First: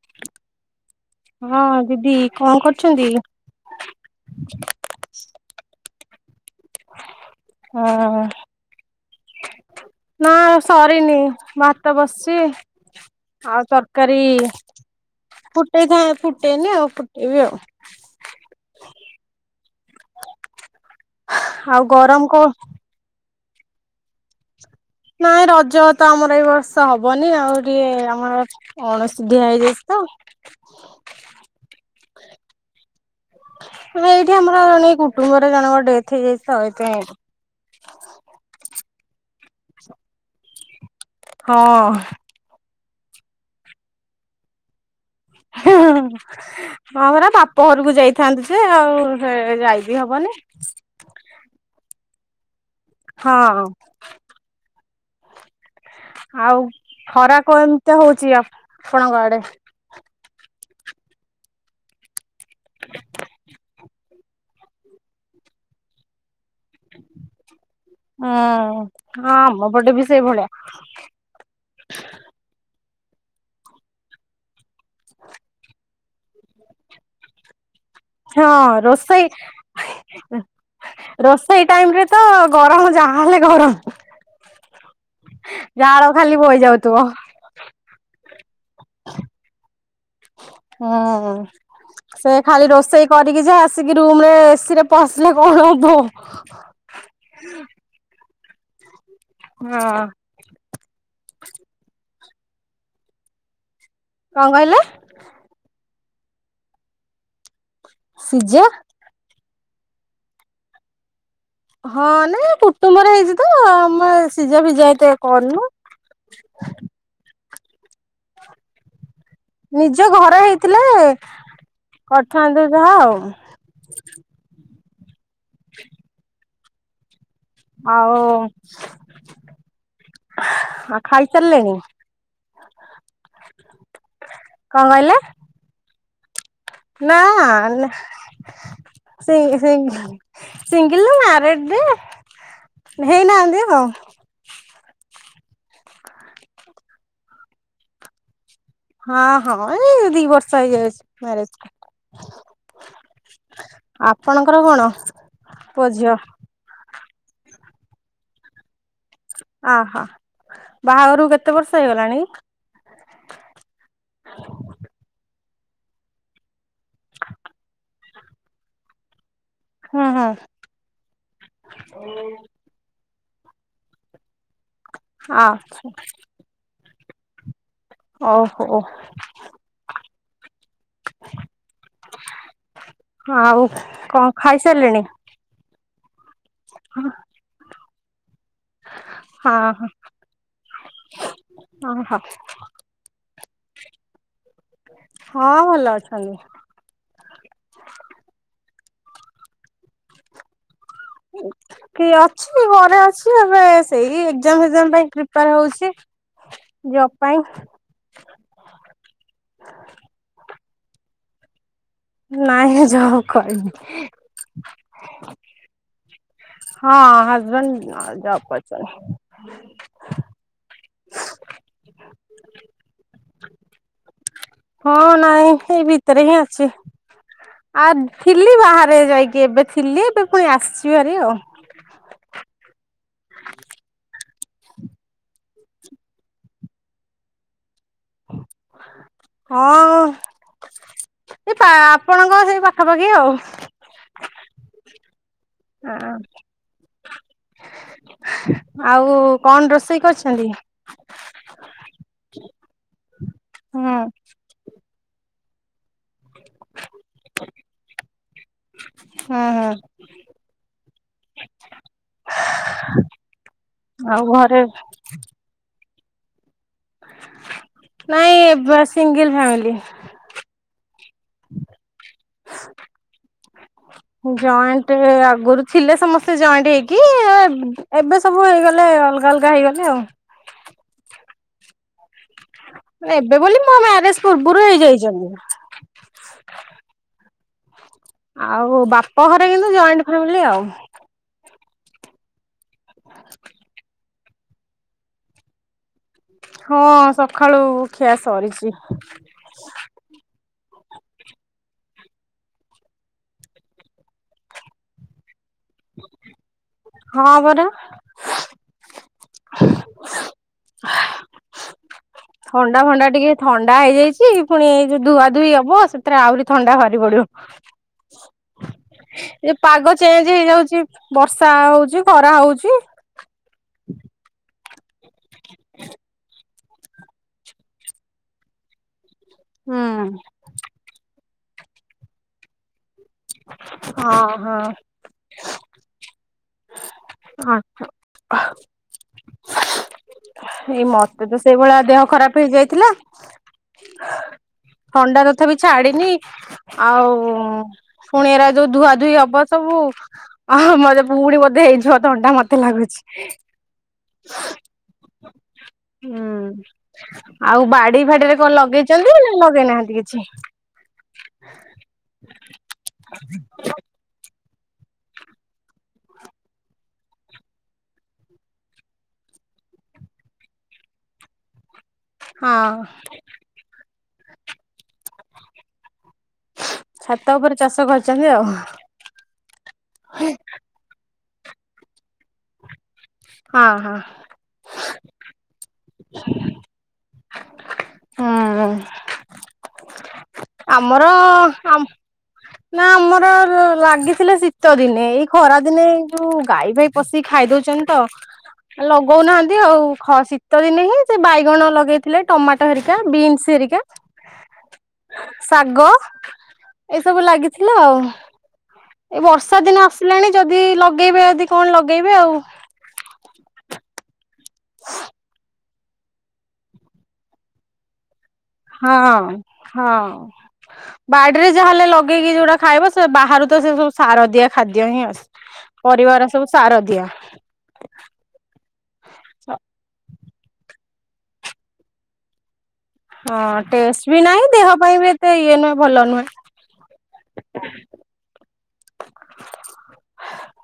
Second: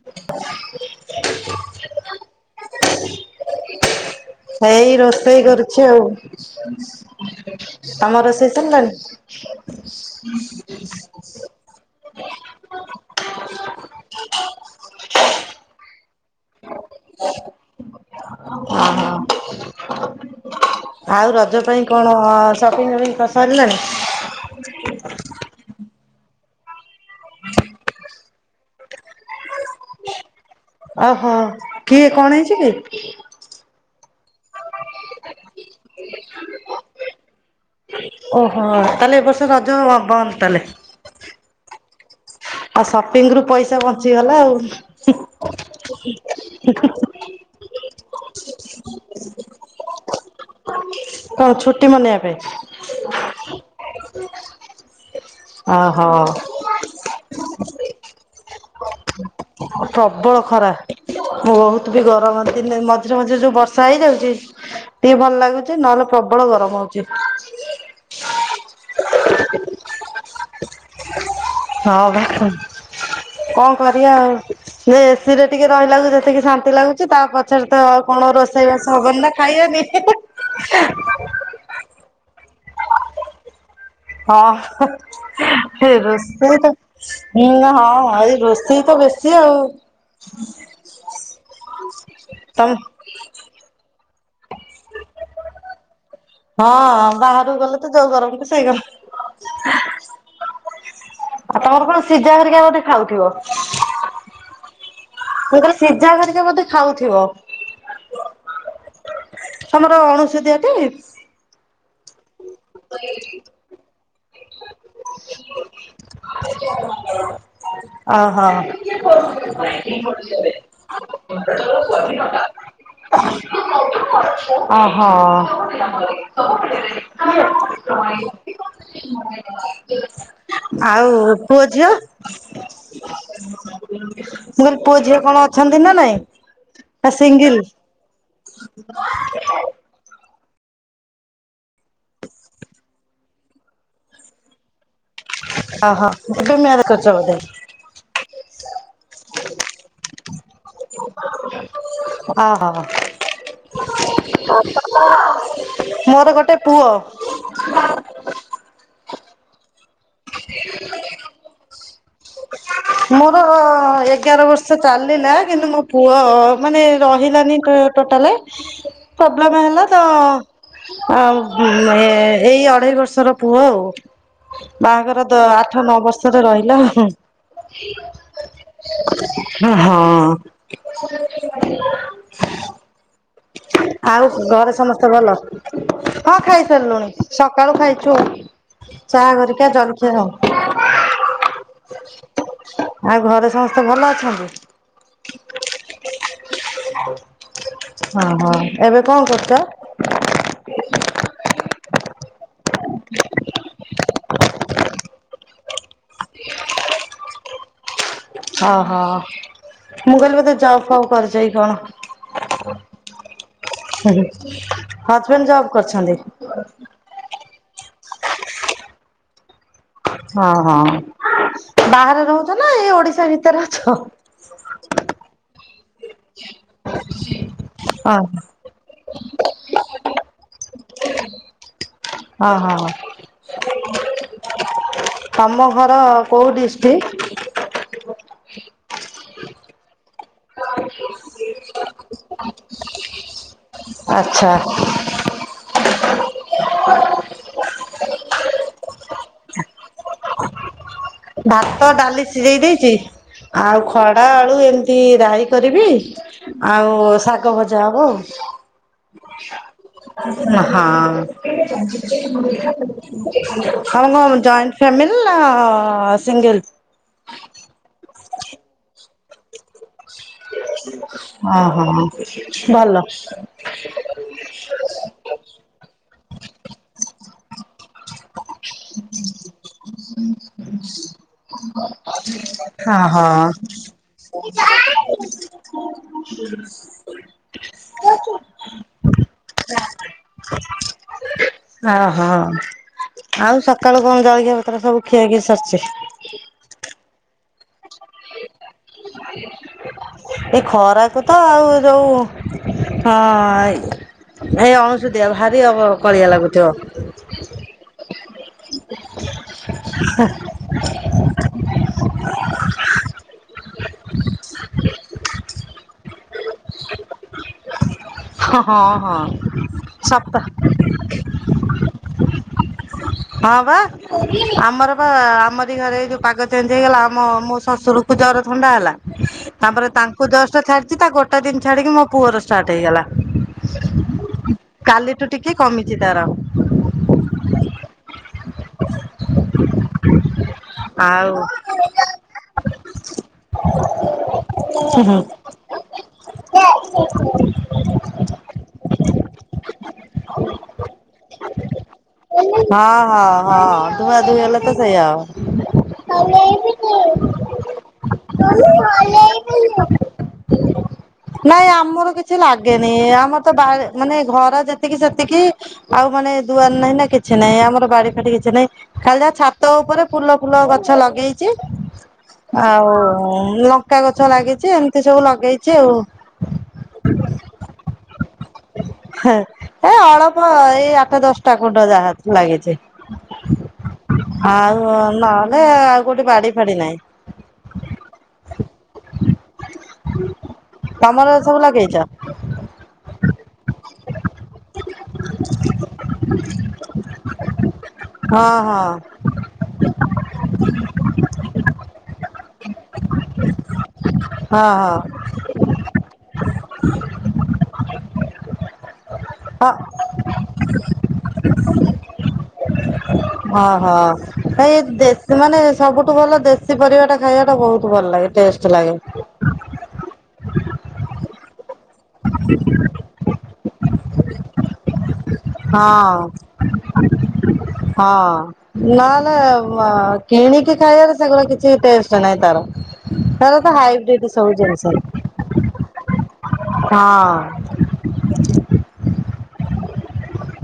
[unintelligible] ହଁ ଦିଦି କଣ କରୁଚନ୍ତି? ହେଇ ରୋଷେଇ କରୁଛି ଆଉ ତମ ହଁ ରୋଷେଇ ସରିଲାଣି? ନା ସରିନି ଭାତ ବସିଛି ଆଉ ତରକାରୀ ଫୁଟେଇଥାନ୍ତ୍ ଫୁଟ୍ ଫୁଟେଇନି ଆଉ ଫୁଟେଇବି ଆଉ ଓହୋ। ଆଉ ରଜ ଆଉ ପାଇଁ କଣ ଗରମ କ ସପିଙ୍ଗ ଫପିଙ୍ଗ କରି ସାରିଲଣି? ନାଇଁ ରଜ ତ ଆମର ଏ ବର୍ଷ ହବନି ଆଉ ଟିକେ ଆମର ଅଣସୁଧିଆ ହେଇଯାଇଚି ତ। ଓହୋ କିଏ କଣ ହେଇଚିକି ଏଇଠି ଆମର ଜଣେ କୁଟମ୍ବରେ ଜଣଙ୍କର ଡେଥ ହେଇଯାଇଚି ତ ସେଇଥିପାଇଁ ଓହୋ ତାହେଲେ ଏ ବର୍ଷ ରଜ ହବନି ତାହେଲେ ହଁ, ଆଉ ସପିଙ୍ଗରୁ ପଇସା ବଞ୍ଚିଗଲା ଆଉ ଏ ହ ହଁ ପରା ବାପ ଘରକୁ ଯାଇଥାନ୍ତିଯେ ଆଉ ଯାଇବିି ହବନି। କଣ ଛୁଟି ମନେଇବା ପାଇଁ। ହଁ, [unintelligible] ଓହୋ। ଆଉ ଖରା କୋମିତିଆ ହଉଛି ଆପଣଙ୍କ ଆଡେ। ପ୍ରବଳ ଖରା ବହୁତବି ଗରମ ଦିନେ ମଝିରେ ମଝିରେ ଯୋଉ ବର୍ଷା ହେଇଯାଉଛି ଟିକେ ଭଲ ଲାଗୁଚି ନହେଲେ ପ୍ରବଳ ଗରମ ହଉଚି। ହୁଁ ହଁ ଆମ ପଟେବି ସେଇ ଭଳିଆ ହଁ ବା କଣ କରିବା ଆଉ ସେ ଏସିରେ ଟିକେ ରହିଲାଳୁକୁ ଯେତିକି ଶାନ୍ତି ଲାଗୁଚି ତା ପଛରେତ କଣ ହଁ ରୋଷେଇବାସ ହବନି ରୋଷେଇ ନା ଖାଇବାନି ରୋଷେଇ ଟାଇମରେତ ଗରମ ଯାହାହଲେ ଗରମ ହଁ ହ ସେ ଝାଳ ଖାଲି ବୋହି ରୋସେଇଟା। ଯାଉଥିବ। ହୁଁ ହଁ ଏଇ ରୋଷେଇତ ବେଶୀ ଆଉ। ହୁ ହଁ ସେ ଖାଲି ତମ ରୋଷେଇ କରିକି ଯାହା ଆସିକି ରୁମରେ ଏସିରେ ପସିଲେ କଣ ହବ ହଁ ହଁ ବାହାରକୁ ଗଲେତ ଯୋଉ ଗରମକୁ ସେଇଗରମ। ହଁ ତମର କଣ ସିଝା ହେରିକ ବୋଧେ ଖାଉଥିବ। କଣ କହିଲେ। ମୁଁ କହିଲି ସିଝା ହେରିକି ବୋଧ୍ୟେ ଖାଉଥିବ। ସିଜା ତମର ଅଣସୁଧିଆଟି ହଁ ନାଇଁ କୁଟୁମ୍ବରେ ହେଇଚିତ ଆମେ ସିଝା ଫିଜା ଏତେ କରନୁ ଓ ହୋ [unintelligible] ନିଜ ଘରେ ହେଇଥିଲେ, କରିଥାନ୍ତୁ ଯାହା ଆଉ [unintelligible] ଅ ହ, ଆଉ ଆଉ ପୁଅ ଖାଇସାରିଲେଣି ଝିଅ ମୁ କହିଲି କଣ ପୁଅ ଝିଅ କହିଲେ କଣ ଅଛନ୍ତି ନା ନାଇଁ ନା ସିଙ୍ଗ ସିଙ୍ଗ ସିଙ୍ଗିଲ ନୁହେ ମ୍ୟାରେଡ ଯେ ହେଇନାହାନ୍ତି ହ ଅ ହ ଏବେ ମ୍ୟାରେଜ୍ କରିଚ ବୋଧେ ହଁ ହଁ ଏଇ ଦି ବର୍ଷ ହେଇଯାଉଛି ମ୍ୟାରେଜ କୁ ଓହୋ ଆପଣଙ୍କର କଣ ପୁଅ ଝିଅ ମୋର ଗୋଟେ ପୁଅ ଅ ହୋ ବାହାଘର କୁ କେତେ ବର୍ଷ ହେଇଗଲାଣି? ମୋର ଏଗାର ବର୍ଷ ଚାଲିଲା କିନ୍ତୁ ମୁଁ ପୁଅ ମାନେ ରହିଲାନି ଟୋଟାଲ ପ୍ରୋବ୍ଲେମ୍ ହେଲା ଲା ହୁଁ ହୁଁ ତ ଆଉ ଏଇ ଅଢେଇ ବର୍ଷର ପୁଅ ଆଉ ବାହାଘର ତ ଆ ଆଠ ନଅ ବର୍ଷରେ ରହିଲା ଓ ହୋ ହଁ ଆଉ କଣ ଆଉ ଘରେ ଖାଇସାରିଲେଣି ସମସ୍ତେ ଭଲ? ହଁ ଖାଇ ସାରିଲୁଣି ହଁ ସକାଳୁ ଖାଇଚୁ ଚା ହେରିକା ହଁ ଜଲଖିଆ ଓହୋ ହଁ ଆଉ ଘରେ ସମସ୍ତେ ଭଲ ଅଛନ୍ତି? ହଁ ଭଲ ଅଛନ୍ତି। ହଁ ହଁ ଏବେ କଣ କରୁଛ? କି ଅଛି ଘରେ ଅଛି ଏବେ। ସେଇ ଏକଜା ମ୍ ଫେଗ୍ ଯାମ୍ ପ୍ରିପୋୟାର ହଉଛି ଜବ ପାଇଁ ହ ହ ମୁ କହିଲି ବୋଧେ ଯବ୍ ଫବ୍ କରିଛ କି କଣ। ନାଇଁ ଯବ୍ କରିନି ହଯବେଣ୍ଡ ଜବ୍ କରିଛନ୍ତି? ହଁ ହଯବେଣ୍ଡ ଜବ କରଛନ୍ତି। ହଁ ହଁ ବାହାରେ ରହୁଛ ନା ଏଇ ଓଡିଶା ଭିତରେ ଅଛ? ହଁ ନାଇଁ ସେଇ ଭିତରେ ହିଁ ଅଛି ଆଗେ ହଁ। ଥିଲି ବାହାରେ ଯାଇକି ଏବେ ଥିଲି ଏବେ ପୁଣି ଆସିିଛି ହେରି ଆଉ ହଁ ହଁ ତମ ଘର କୋଉ ଡିସଟ୍ରିକଟ୍? ହଁ ଏ ପା ଆପଣଙ୍କ ସେଇ ପାଖାପାଖି ଆଉ ଆଚ୍ଛା ହଁ ଆଉ କଣ ରୋଷେଇ କରିଛନ୍ତି? ଭାତ ଡାଲି ସିଝେଇ ଦେଇଛି ହୁଁ ଆଉ ଖଡା ଆଳୁ ଏମିତି ରାହି କରିବି ଆଉ ଶାଗ ଭଜା ହବ ହୁଁ ହୁଁ ଆଉ ମା ହଁ ତମର ଆଉ କଣ ଘରେ ଜଏଣ୍ଟ ଫ୍ୟାମିଲି ନା ସିଙ୍ଗଲ? ନାଇଁ ସିଙ୍ଗଲ ଫ୍ୟାମିଲି ଓ ହୋ ଭଲ ଜଏଣ୍ଟ ଆଗରୁ ଥିଲେ ସମସ୍ତେ ଜଏଣ୍ଟ ହେଇକି ଏବେ ସବୁ ହେଇଗଲେ ଅଲଗା ଅଲଗା ହେଇଗଲେ ଆଉ ହଁ ମାନେ ହଁ ଏବେ ବୋଲି ମୋ ମ୍ୟାରେଜ ପୂର୍ବରୁ ହେଇଯାଇଛନ୍ତି। [unintelligible] ଆଉ ବାପ ଘରେ କିନ୍ତୁ ଜଏଣ୍ଟ ଫ୍ୟାମିଲି ଆଉ ଓହୋ ଆଉ ସକାଳୁ କଣ ଜଳଖିଆ ପତ୍ର ସବୁ ଖିଆ ଖିଇ ସରିଛି? ହଁ ସକାଳୁ ଖିଆ ସରିଛି। ଏଇ ଖରାକୁ ତ ଆଉ ଯୋଉ ହଁ ଏ ଭାରି ବିକଳିଆ ଲାଗୁଥିବ। ହଁ ପରା। ।। ଥଣ୍ଡା ଫଣ୍ଡା ଟିକେ ଥଣ୍ଡା ହେଇଯାଇଛି ପୁଣି ଏଇ ଯୋଉ ଧୁଆ ଧୁଇ ହବ ସେଥିରେ ଆହୁରି ଥଣ୍ଡା ବାହାରି ପଡିବ। ହଁ ହଁ ଏ ପାଗ ଚେଞ୍ଜ ସତ। ହେଇଯାଉଛି ବର୍ଷା ହେଉଛି ଖରା ହେଉଛି। ହଁ ବା ଆମର ବା ଆମରି ଘରେ ଯୋଉ ପାଗ ଚେଞ୍ଜ ହେଇଗଲା ଆମ ମୋ ଶଶୁର ଜର ଥଣ୍ଡା ହେଲା। ତାପରେ ହଁ ତାଙ୍କୁ ଜଷ୍ଟ ଛାଡିଛି ତା ଗୋଟେ ଦିନ ଛାଡିକି ମୋ ପୁଅର ଷ୍ଟାର୍ଟ ହେଇଗଲା। କାଲିଠୁ ଟିକେ କମିଛି ତାର। ଆଛା। । ଏଇ ମତେ ତ ସେଇଭଳିଆ ଦେହ ଖରାପ ହେଇଯାଇଥିଲା। ହଁ ହଁ ଥଣ୍ଡା ତଥାପି ଛାଡିନି ଆଉ ପୁଣି ଏରା ଯୋଉ ଧୁଆଧୁଇ ହବ ସବୁ ମତେ ପୁଣି ବୋଧେ ହେଇଯିବ। ଥଣ୍ଡା ମତେ ହଁ ଲାଗୁଛି। ହଁ ହଁ ଧୁଆ ଧୁଇ ହେଲେ ତ ସେଇଆ। ହୁଁ ଆଉ। ଆଉ ବାଡି ଫାଡିରେ କଣ ଲଗେଇଛନ୍ତି ନା ଲଗେଇନାହାନ୍ତି କିଛି? ନାଇଁ ଆମର କିଛି ଲାଗେନି ଆମର ତ ବାହାରେ ମାନେ ଘର ଯେତେ ଯେତିକି ସେତିକି ଆଉ ମାନେ ଦୁଆର ନାହିଁ ନା କି କିଛି ନାଇଁ ଆମର ବାଡି ଫାଟି କିଛି ନାହିଁ ଖାଲି ଯାହା ଛାତ ଉପରେ ଫୁଲ ଫୁଲ ଗଛ ଲଗେଇଛି। ହଁ ଆଉ ଲଙ୍କା ଗଛ ଲାଗିଛି ଏମିତି ସବୁ ଲଗେଇଛି ଆଉ। ଛାତ ଉପରେ ଚାଷ କରିଛନ୍ତି ଆଉ। ଏ ଅଳ୍ପ ଏଇ ଆଠ ଦଶଟା କୁଣ୍ଡ ଯାହା ଲାଗିଛି। ହଁ ହଁ। ଆଉ ନହେଲେ ଆଉ କୋଉଠି ବାଡି ଫାଡି ନାହିଁ। ହୁଁ ଆମର ତମର ସବୁ ଆ ଲଗେଇଛ ନା ଆମର ଲାଗିଥିଲା ଶୀତ ଦିନେ ଏଇ ଖରା ଦିନେ ଯୋଉ ଗାଈ ଫାଈ ପଶିକି ଖାଇ ଦଉଛନ୍ତି ହଁ ହଁ ତ ଲଗଉନାହାନ୍ତି ଆଉ ଖ ଶୀତ ଦିନେ ହିଁ ସେ ବାଇଗଣ ଲଗେଇ ଥିଲେ ଟମାଟୋ ହେରିକା ବିନ୍ସ ହେରିକା ହଁ ହଁ ଶାଗ ଏ ସବୁ ଲାଗିଥିଲା ଆଉ। ଏ ବର୍ଷା ହଁ। ଦିନ ଆସିଲାଣି ଯଦି ଲଗେଇବେ ଯଦି କଣ ଲଗେଇବେ ଆଉ। । ଓହୋ ଏ ଦେଶୀ ମାନେ ସବୁଠୁ ଭଲ ଦେଶୀ ପରିବାଟା ଖାଇବାଟା ବହୁତ ଭଲ ଲାଗେ ଟେଷ୍ଟ। ଲାଗେ ହଁ ହଁ ବାଡିରେ ଯାହାଲେ ଲଗ। ଗେଇକି ଯୋଉଟା ଖାଇବ ସେ ବାହାରୁ ତ ସେ ସବୁ ସାର ଦିଆ ଖାଦ୍ୟ ହିଁ ଆସେ। ହଁ ପରିବାଗୁରା ସବୁ ସାର ଦିଆ। ହଁ। ନହେଲେ କିଣିକି ଖାଇବାରେ ସେଗୁରା କିଛି ଟଷ୍ଟ ନାହିଁ ତାର। ହଁ ତାର ତ ଟେଷ୍ଟ ବି ହାଇବ୍ରିଡ ନାହିଁ ସବୁ ଦେହ ଜିନିଷ ପାଇଁ ବି ଏତେ ଇଏ ନୁହେଁ ଭଲ ନୁହେଁ। ହଁ।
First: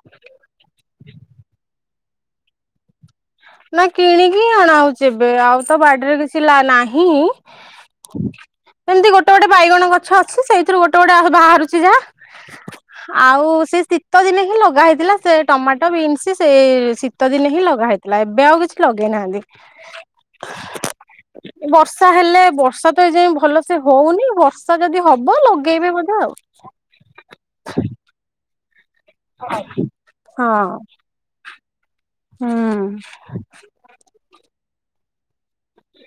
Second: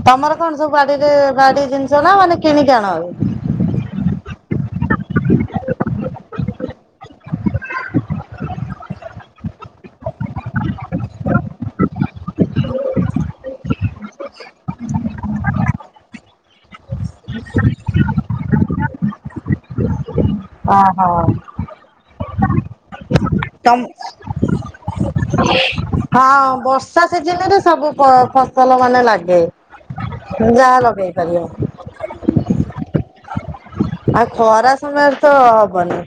ତମର କଣ ସବୁ ବାଡିରେ ବାଡି ଜିନିଷ ନା ମାନେ କିଣିକି ଆଣ। ନା କିଣିକି ଆଣା ହଉଛି ଏବେ ଆଉ ତ ବାଡିରେ କିଛି ନାହିଁ ଏମତି ଗୋଟେ ଗୋଟେ ବାଇଗଣ ଗଛ ଆସୁଛି ସେଇଥିରୁ ଗୋଟେ ଗୋଟେ ବାହାରୁଛି ଯାହା। ହ [inaudible] ଆଉ ସେ ଶୀତ ଦିନେ ହିଁ ଲଗା ହେଇଥିଲା ସେ ଟମାଟୋ ବିନ୍ସ ସେ ଶୀତ ଦିନେ ହିଁ ଲଗା ହେଇଥିଲା ନା ଏବେ ଆଉ କିଛି ଲଗେଇନାହାନ୍ତି ଓ ହୋ ବର୍ଷା ହେଲେ ବର୍ଷା ତ ଏ ଯାଇ ଭଲ ସେ ତମ ହଉନି ବର୍ଷା ଯଦି ହବ ଲଗେଇବେ ବୋଧେ ଆଉ ହଁ ବର୍ଷା ସବୁ ଫସଲ ମାନେ ଲାଗେ ଯାହା ଲଗେଇ ପାରିବ ହୁଁ ଆଉ ଖରା ସମୟରେ ତ ହବନି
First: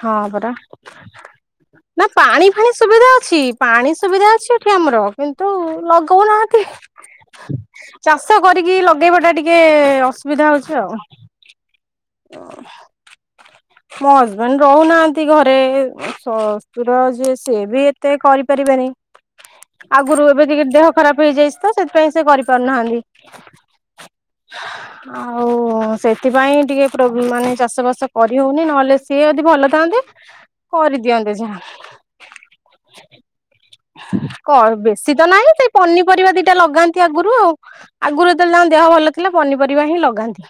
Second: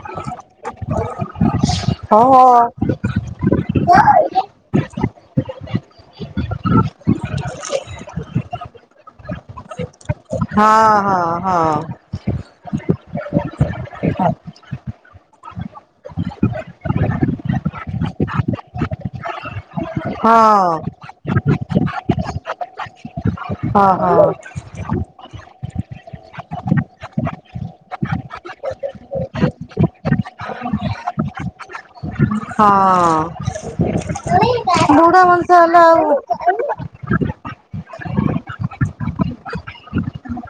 ହଁ ପରା ନା ହଁ। ପାଣି ଫାଣି ସୁବିଧା ଅଛି ପାଣି ସୁବିଧା ହଁ ଅଛି ଏଠି ଆମର କିନ୍ତୁ ଲଗଉନାହାନ୍ତି ଚାଷ କରିକି ଲଗେଇବା ଟା ଟିକେ ଅସୁବିଧା ହଉଛି ଆଉ ହଁ ହଁ ଓ ମୋ ହଜବେଣ୍ଡ ରହୁନାହାନ୍ତି ଘରେ ଶସ୍ତୁର ଯେ ସେ ବି ଏତେ କରିପାରିବେନି ହଁ ଆଗରୁ ଏବେ ଟି କେ ଦେହ ହଁ ଖରାପ ହେଇଯାଇଛି ତ ସେଥିପାଇଁ ସେ କରିପାରୁନାହାନ୍ତି ହଁ ହଁ ଆଉ ସେଥିପାଇଁ ଟିକେ ମାନେ ଚାଷ ବାସ କରି ହଉନି ନହେଲେ ସିଏ ଯଦି ଭଲ ଥାନ୍ତେ କରିଦିଅନ୍ତେ ଯାହା ହଁ ହଁ କ ବେଶୀ ତ ବୁଢା ନାହିଁ ମଣିଷ ସେଇ ହେଲେ ଆଉ ପନିପରିବା ଦିଟା ଲଗାନ୍ତି ଆଗରୁ ଆଉ ଆଗରୁଯେ ତେ ବେ ଳେ ତାଙ୍କ ଦେହ ଭଲ ପନିପରିବା ହିଁ ଲଗାନ୍ତି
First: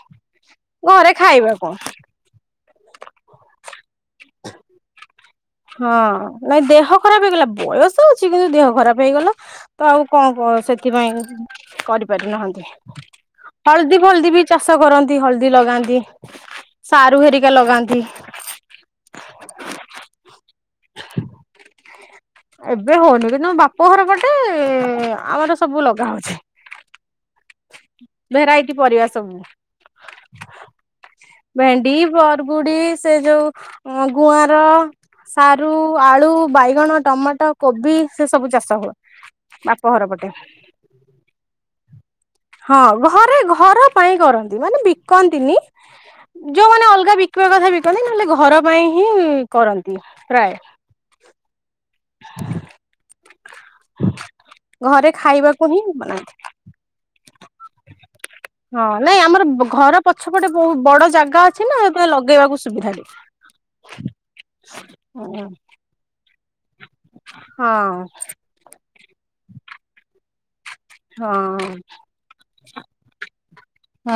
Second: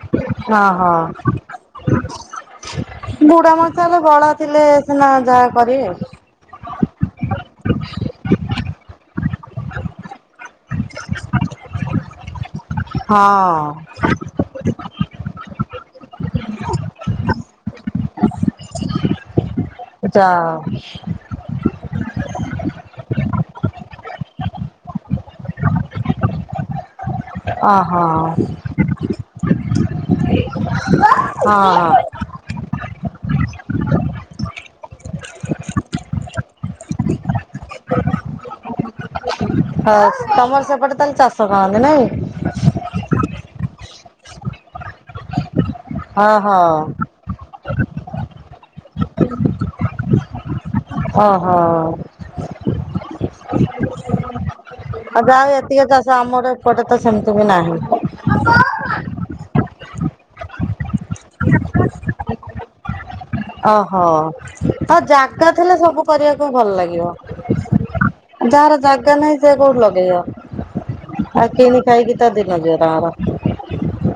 ହଁ ହଁ ଘରେ ଖାଇବା କଣ ବୁଢା ମଣି ଷ ହେଲେ ବ ଳ ଥିଲେ ସେିନା ଯାକ ହଁ ନାଇଁ ଦେହ ଖରାପ ହେଇଗଲା ବୟସ ଅଛି କିନ୍ତୁ ଦେହ ଖରାପ ହେଇଗଲା ତ ଆଉ କଣ ସେଥିପାଇଁ କରିପାରିନାହାନ୍ତି ହଁ ହଳଦୀ ଫଲଦି ବି ଚାଷ କରନ୍ତି ହଳଦୀ ଲଗାନ୍ତି ସାରୁ ହେରିକା ଲଗାନ୍ତି ଜା ହେ ଉ ଏବେ ହଉନି କିନ୍ତୁ ମୋ ବାପ ଘର ପଟେ ଆମର ସବୁ ଲଗା ହଉଛି ଓ ହୋ ଭେରାଇଟି ପରିବା ସବୁ ଭେଣ୍ଡି ବରଗୁଡି ସେ ଯୋଉ ଗୁଆଁର ସାରୁ ଆଳୁ ବାଇଗଣ ଟମାଟୋ କୋବି ସେ ସବୁ ଚାଷ ହୁଏ ବାପ ଘର ହଉ ପଟେ ତମର ସେପଟେ ତାହେଲେ ଚାଷ କରନ୍ତି ନାଇଁ ହଁ ଘରେ ଘର ପାଇଁ କରନ୍ତି ମାନେ ବିକନ୍ତିନି ଓହୋ ଯୋଉମାନେ ଅଲଗା କିବା କଥା ବି କନ୍ତି ନହେଲେ ଘର ପାଇଁ ହିଁ କରନ୍ତି ପ୍ରାୟ ଓ ହଁ ହଁ ଘରେ ଆଉ ଯଉ ଖାଇବାକୁ ହିଁ ଏତିକି ଚାଷ ବନା ଆମର ଏପଟେ ତ ସେମିତି ବି ନାହିଁ ହ [inaudible] ହଁ ନାଇଁ ଆମର ଘର ପଛପଟେ ବହୁତ ବଡ ଜାଗା ଅଛି ନା ଲଗେଇବାକୁ ସୁବିଧାାରେ ଓହୋ ଆଉ ଜାଗା ଥିଲେ ସବୁ କରିବାକୁ ଭଲ ଲାଗିବ ହଁ ଯାହାର ଜାଗା ନାହିଁ ସେ କୋଉଠି ଲଗେଇବ ହଁ ଆ କିିନ ଖାଇ ଦି ତା ଦିନ ଦର ର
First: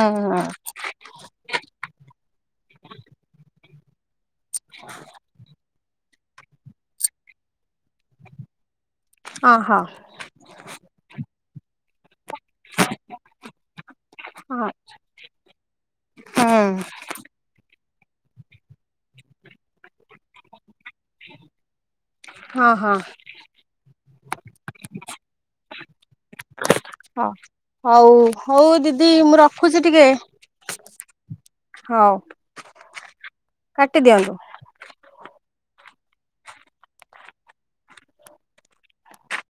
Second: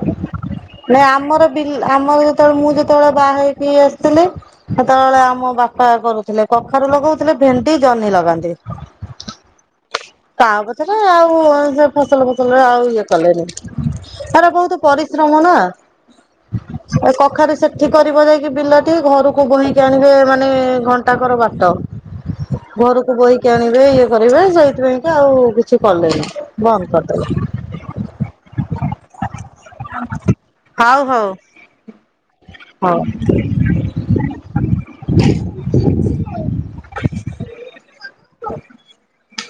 ଅ ନ ଆମରିଲ ଆମର ଯେତେବେଳେ ମୁଁ ଯେତେବେଳେ ବାହା ହେଇକି ଆସିଥିଲି ସେତେବେଳେ ଆମ ବା କରୁଥିଲେ କଖାରୁ ଲଗଉଥିଲେ ଭେଣ୍ଡି ଜହ୍ନି ଲଗାନ୍ତି ହ ହଁ କାଉହା ପଛରେ ଆଉ ସେ ଫସଲ ପ ଏଗୁରା ଆଉ ଇଏ କଲେନି। ଏଗୁରା ବହୁତ ପରିଶ୍ରମ ନା କଖାରୁ ସେଠି କରିବ ଯାଇକି ବିଲଟି। ଘରକୁ ବୋହିକି ଆଣିବେ ମାନେ ଘନ୍ ଟାକର ବାଟ। ହଁ ହଁ ଘରକୁ ବୋହିକି ଆଣିବେ ଇଏ କରିବେ ସେଇଥିପାଇଁ ଆଉ କିଛି କଲେନି ବନ୍ଦ କରିଦେଲେ। ହଉ। ହଉ ଦିଦି ମୁଁ ରଖୁଛି ଟିକେ ହଉ ହଉ। ହଉ, ହଉ। କାଟି ଦିଅନ୍ତୁ। [inaudible]